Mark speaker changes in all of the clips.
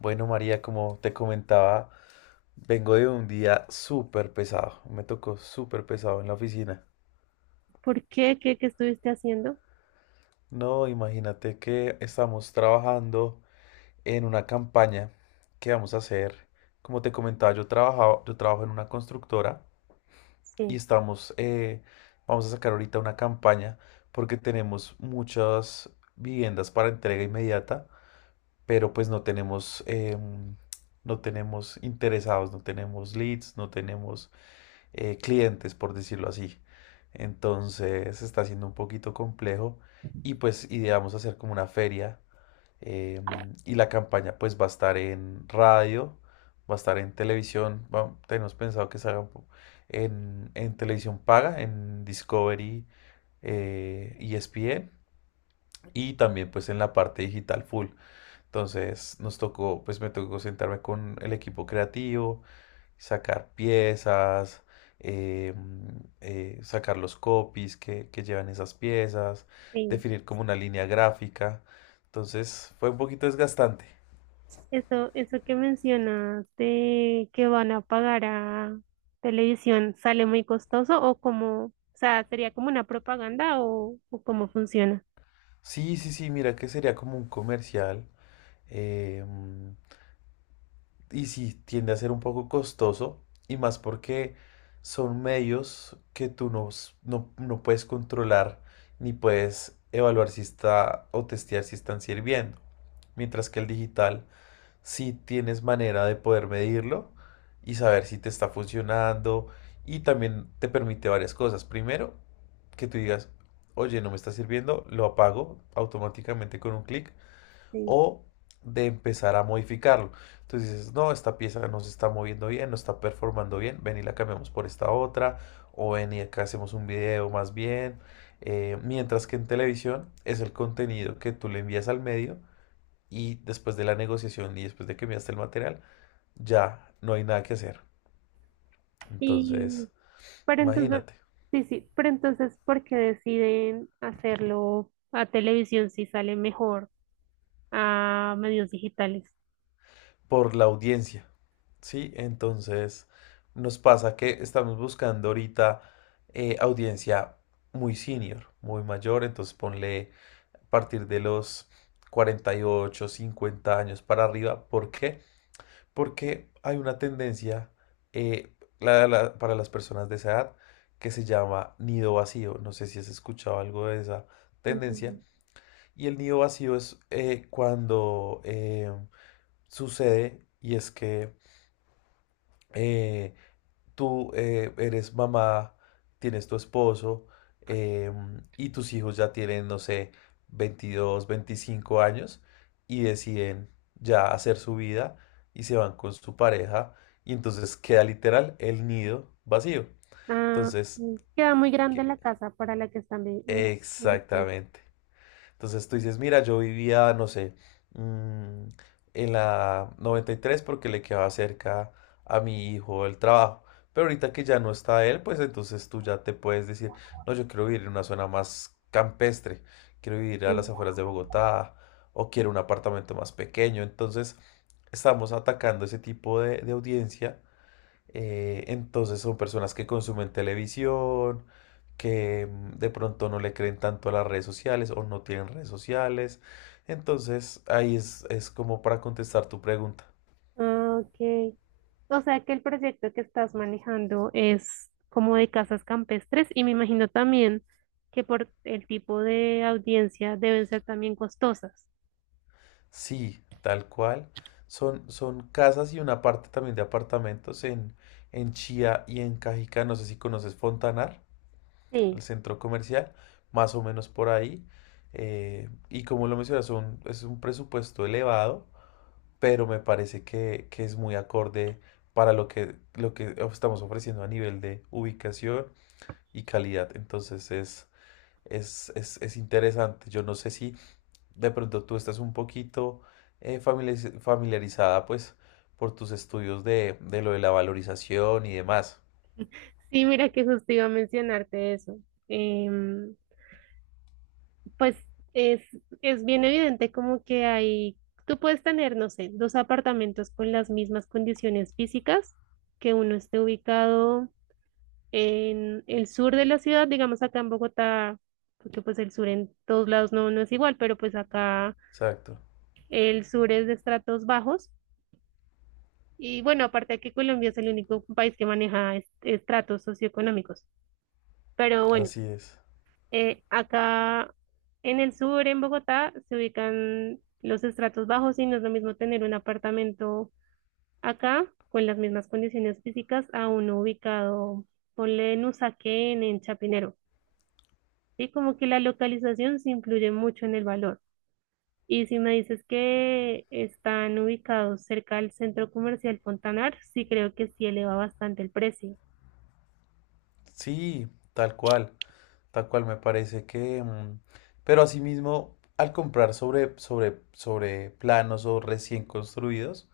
Speaker 1: Bueno, María, como te comentaba, vengo de un día súper pesado. Me tocó súper pesado en la oficina.
Speaker 2: ¿Por qué? ¿Qué estuviste haciendo?
Speaker 1: No, imagínate que estamos trabajando en una campaña que vamos a hacer. Como te comentaba, yo trabajaba, yo trabajo en una constructora y
Speaker 2: Sí.
Speaker 1: estamos, vamos a sacar ahorita una campaña porque tenemos muchas viviendas para entrega inmediata, pero pues no tenemos, no tenemos interesados, no tenemos leads, no tenemos clientes, por decirlo así. Entonces está siendo un poquito complejo y pues ideamos hacer como una feria eh, y la campaña pues va a estar en radio, va a estar en televisión, tenemos pensado que salga en, televisión paga, en Discovery, ESPN y también pues en la parte digital full. Entonces nos tocó, pues me tocó sentarme con el equipo creativo, sacar piezas, eh, sacar los copies que, llevan esas piezas,
Speaker 2: Sí.
Speaker 1: definir como una línea gráfica. Entonces fue un poquito desgastante.
Speaker 2: Eso que mencionas de que van a pagar a televisión, ¿sale muy costoso o como, o sea, sería como una propaganda o cómo funciona?
Speaker 1: Sí, sí, sí, mira que sería como un comercial. eh, y sí, tiende a ser un poco costoso. Y más porque son medios que tú no, no puedes controlar ni puedes evaluar si está o testear si están sirviendo. Mientras que el digital si tienes manera de poder medirlo y saber si te está funcionando. Y también te permite varias cosas. Primero, que tú digas, oye, no me está sirviendo, lo apago automáticamente con un clic
Speaker 2: Sí.
Speaker 1: o de empezar a modificarlo. Entonces dices, no, esta pieza no se está moviendo bien, no está performando bien, ven y la cambiamos por esta otra, o ven y acá hacemos un video más bien. Mientras que en televisión es el contenido que tú le envías al medio y después de la negociación y después de que enviaste el material, ya no hay nada que hacer.
Speaker 2: Y,
Speaker 1: Entonces,
Speaker 2: pero entonces,
Speaker 1: imagínate,
Speaker 2: sí, pero entonces, ¿por qué deciden hacerlo a televisión si sale mejor a medios digitales?
Speaker 1: por la audiencia, ¿sí? Entonces, nos pasa que estamos buscando ahorita audiencia muy senior, muy mayor, entonces ponle a partir de los 48, 50 años para arriba. ¿Por qué? Porque hay una tendencia eh, para las personas de esa edad que se llama nido vacío. No sé si has escuchado algo de esa
Speaker 2: Mm.
Speaker 1: tendencia. Y el nido vacío es cuando sucede y es que eh, tú eres mamá, tienes tu esposo y tus hijos ya tienen, no sé, 22, 25 años y deciden ya hacer su vida y se van con su pareja y entonces queda literal el nido vacío.
Speaker 2: Ah,
Speaker 1: Entonces,
Speaker 2: mm, queda muy grande
Speaker 1: que-
Speaker 2: la casa para la que están viviendo.
Speaker 1: exactamente. Entonces tú dices, mira, yo vivía, no sé, mm, en la 93 porque le quedaba cerca a mi hijo el trabajo. Pero ahorita que ya no está él, pues entonces tú ya te puedes decir, no, yo quiero vivir en una zona más campestre, quiero vivir a las afueras de Bogotá o quiero un apartamento más pequeño. Entonces estamos atacando ese tipo de, audiencia entonces son personas que consumen televisión, que de pronto no le creen tanto a las redes sociales o no tienen redes sociales. Entonces ahí es, como para contestar tu pregunta.
Speaker 2: Ah, ok. O sea que el proyecto que estás manejando es como de casas campestres y me imagino también que por el tipo de audiencia deben ser también costosas.
Speaker 1: Sí, tal cual. Son casas y una parte también de apartamentos en, Chía y en Cajica. No sé si conoces Fontanar,
Speaker 2: Sí.
Speaker 1: el centro comercial, más o menos por ahí. Y como lo mencionas, es un presupuesto elevado pero me parece que, es muy acorde para lo que, estamos ofreciendo a nivel de ubicación y calidad. Entonces es interesante. Yo no sé si de pronto tú estás un poquito familiarizada pues por tus estudios de, lo de la valorización y demás.
Speaker 2: Sí, mira que justo iba a mencionarte eso. Em, pues es, es bien evidente como que hay, tú puedes tener, no sé, dos apartamentos con las mismas condiciones físicas, que uno esté ubicado en el sur de la ciudad, digamos acá en Bogotá, porque pues el sur en todos lados no es igual, pero pues acá
Speaker 1: Exacto,
Speaker 2: el sur es de estratos bajos. Y bueno, aparte que Colombia es el único país que maneja estratos socioeconómicos. Pero bueno,
Speaker 1: así es.
Speaker 2: acá en el sur, en Bogotá, se ubican los estratos bajos y no es lo mismo tener un apartamento acá con las mismas condiciones físicas a uno ubicado, ponle en Usaquén, en Chapinero. Sí, como que la localización sí influye mucho en el valor. Y si me dices que están ubicados cerca del centro comercial Fontanar, sí creo que sí eleva bastante el precio.
Speaker 1: Sí, tal cual me parece que. Pero asimismo, al comprar sobre, planos o recién construidos,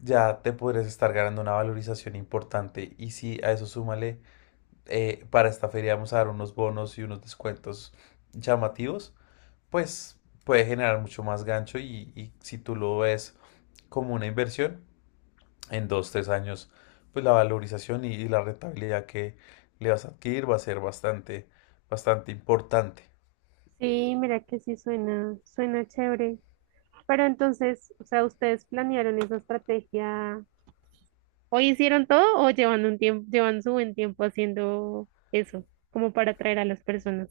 Speaker 1: ya te podrías estar ganando una valorización importante. Y si a eso súmale, para esta feria vamos a dar unos bonos y unos descuentos llamativos, pues puede generar mucho más gancho y, si tú lo ves como una inversión, en 2, 3 años, pues la valorización y, la rentabilidad que le vas a adquirir va a ser bastante, bastante importante.
Speaker 2: Sí, mira que sí suena, suena chévere. Pero entonces, o sea, ¿ustedes planearon esa estrategia? ¿Hoy hicieron todo o llevan un tiempo, llevan su buen tiempo haciendo eso, como para atraer a las personas?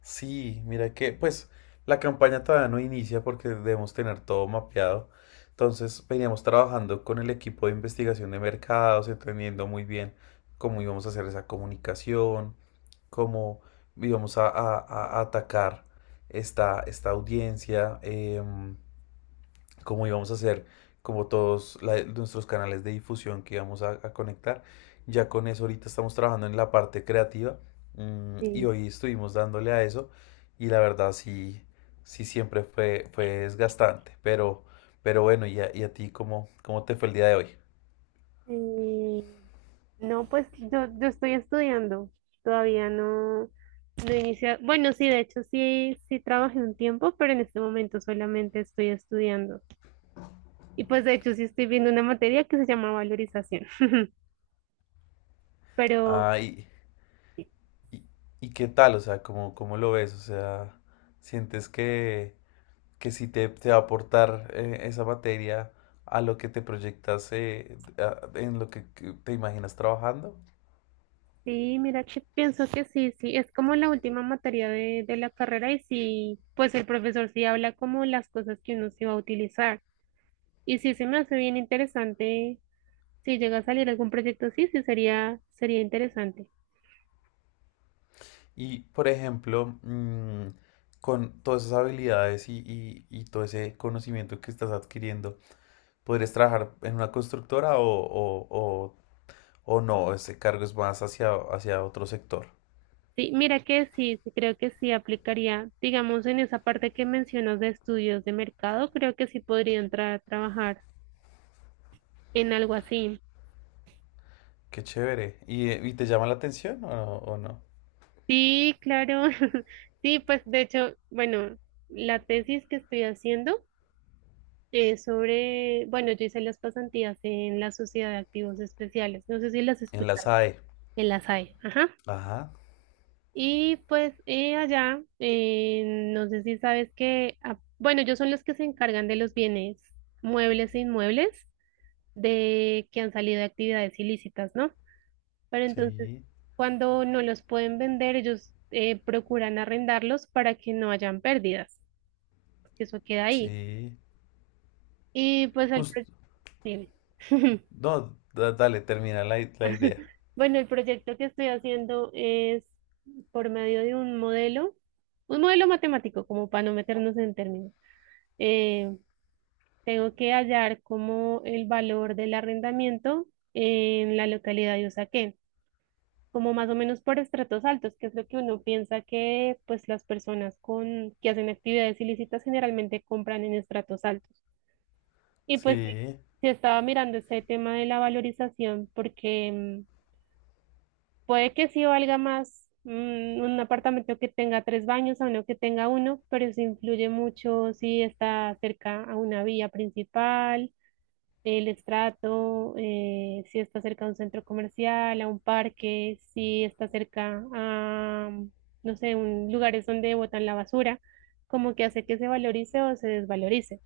Speaker 1: Sí, mira que, pues, la campaña todavía no inicia porque debemos tener todo mapeado. Entonces, veníamos trabajando con el equipo de investigación de mercados, entendiendo muy bien cómo íbamos a hacer esa comunicación, cómo íbamos a atacar esta audiencia. Como íbamos a hacer, como todos nuestros canales de difusión que íbamos a conectar. Ya con eso ahorita estamos trabajando en la parte creativa y
Speaker 2: Sí.
Speaker 1: hoy estuvimos dándole a eso y la verdad sí, sí siempre fue, desgastante, pero, bueno. ¿Y a ti cómo te fue el día de hoy?
Speaker 2: Eh, No, pues yo estoy estudiando, todavía no he iniciado. Bueno, sí, de hecho sí, sí trabajé un tiempo, pero en este momento solamente estoy estudiando. Y pues de hecho sí estoy viendo una materia que se llama valorización. Pero
Speaker 1: Ah, y, y- qué tal, o sea, ¿cómo, lo ves? O sea, ¿sientes que, sí te, va a aportar esa materia a lo que te proyectas, en lo que te imaginas trabajando?
Speaker 2: sí, mira que pienso que sí, sí, es como la última materia de la carrera y sí, pues el profesor sí habla como las cosas que uno se va a utilizar. Y sí se me hace bien interesante, si llega a salir algún proyecto, sí, sí sería, sería interesante.
Speaker 1: Y, por ejemplo, con todas esas habilidades y, todo ese conocimiento que estás adquiriendo, ¿podrías trabajar en una constructora o no? Ese cargo es más hacia, otro sector.
Speaker 2: Sí, mira que sí, sí, creo que sí aplicaría, digamos, en esa parte que mencionas de estudios de mercado, creo que sí podría entrar a trabajar en algo así.
Speaker 1: Qué chévere. Y te llama la atención o no?
Speaker 2: Sí, claro. Sí, pues de hecho, bueno, la tesis que estoy haciendo es sobre, bueno, yo hice las pasantías en la Sociedad de Activos Especiales, no sé si las
Speaker 1: En la
Speaker 2: escuchas,
Speaker 1: SAE.
Speaker 2: en la SAE, ajá.
Speaker 1: Ajá,
Speaker 2: Y pues allá, no sé si sabes que, ah, bueno, ellos son los que se encargan de los bienes muebles e inmuebles de que han salido de actividades ilícitas, ¿no? Pero entonces,
Speaker 1: sí,
Speaker 2: cuando no los pueden vender, ellos procuran arrendarlos para que no hayan pérdidas, que eso queda ahí.
Speaker 1: sí.
Speaker 2: Y pues el
Speaker 1: Justo.
Speaker 2: dime.
Speaker 1: No, dale, termina la idea.
Speaker 2: Bueno, el proyecto que estoy haciendo es por medio de un modelo matemático, como para no meternos en términos. Eh, Tengo que hallar como el valor del arrendamiento en la localidad de Usaquén, como más o menos por estratos altos, que es lo que uno piensa que pues las personas con que hacen actividades ilícitas generalmente compran en estratos altos. Y pues sí,
Speaker 1: Sí.
Speaker 2: sí estaba mirando este tema de la valorización porque puede que sí valga más, mm, un apartamento que tenga tres baños a uno que tenga uno, pero eso influye mucho si está cerca a una vía principal, el estrato, si está cerca de un centro comercial, a un parque, si está cerca a, no sé, un, lugares donde botan la basura, como que hace que se valorice o se desvalorice.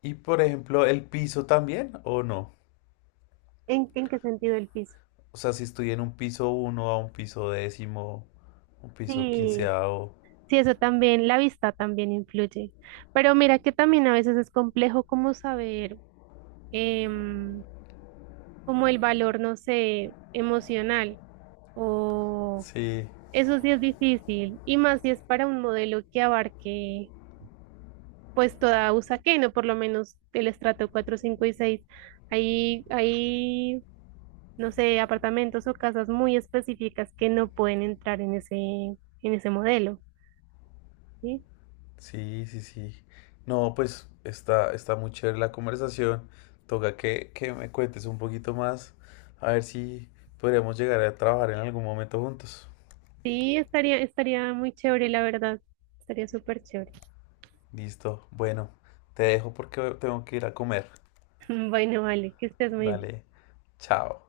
Speaker 1: Y por ejemplo, ¿el piso también o no?
Speaker 2: En qué sentido el piso?
Speaker 1: O sea, si estoy en un piso uno a un piso décimo, un piso
Speaker 2: Sí,
Speaker 1: quinceavo.
Speaker 2: sí, eso también, la vista también influye. Pero mira que también a veces es complejo como saber, em, como el valor, no sé, emocional o…
Speaker 1: Sí,
Speaker 2: Eso sí es difícil, y más si es para un modelo que abarque pues toda Usaquén, o por lo menos el estrato cuatro, 5 y seis. Hay, hay, no sé, apartamentos o casas muy específicas que no pueden entrar en en ese modelo, ¿sí?
Speaker 1: sí, sí, sí. No, pues está, muy chévere la conversación. Toca que, me cuentes un poquito más. A ver si podríamos llegar a trabajar en algún momento juntos.
Speaker 2: Sí, estaría, estaría muy chévere, la verdad. Estaría súper chévere.
Speaker 1: Listo. Bueno, te dejo porque tengo que ir a comer.
Speaker 2: Bueno, vale, que estés muy bien.
Speaker 1: Dale, chao.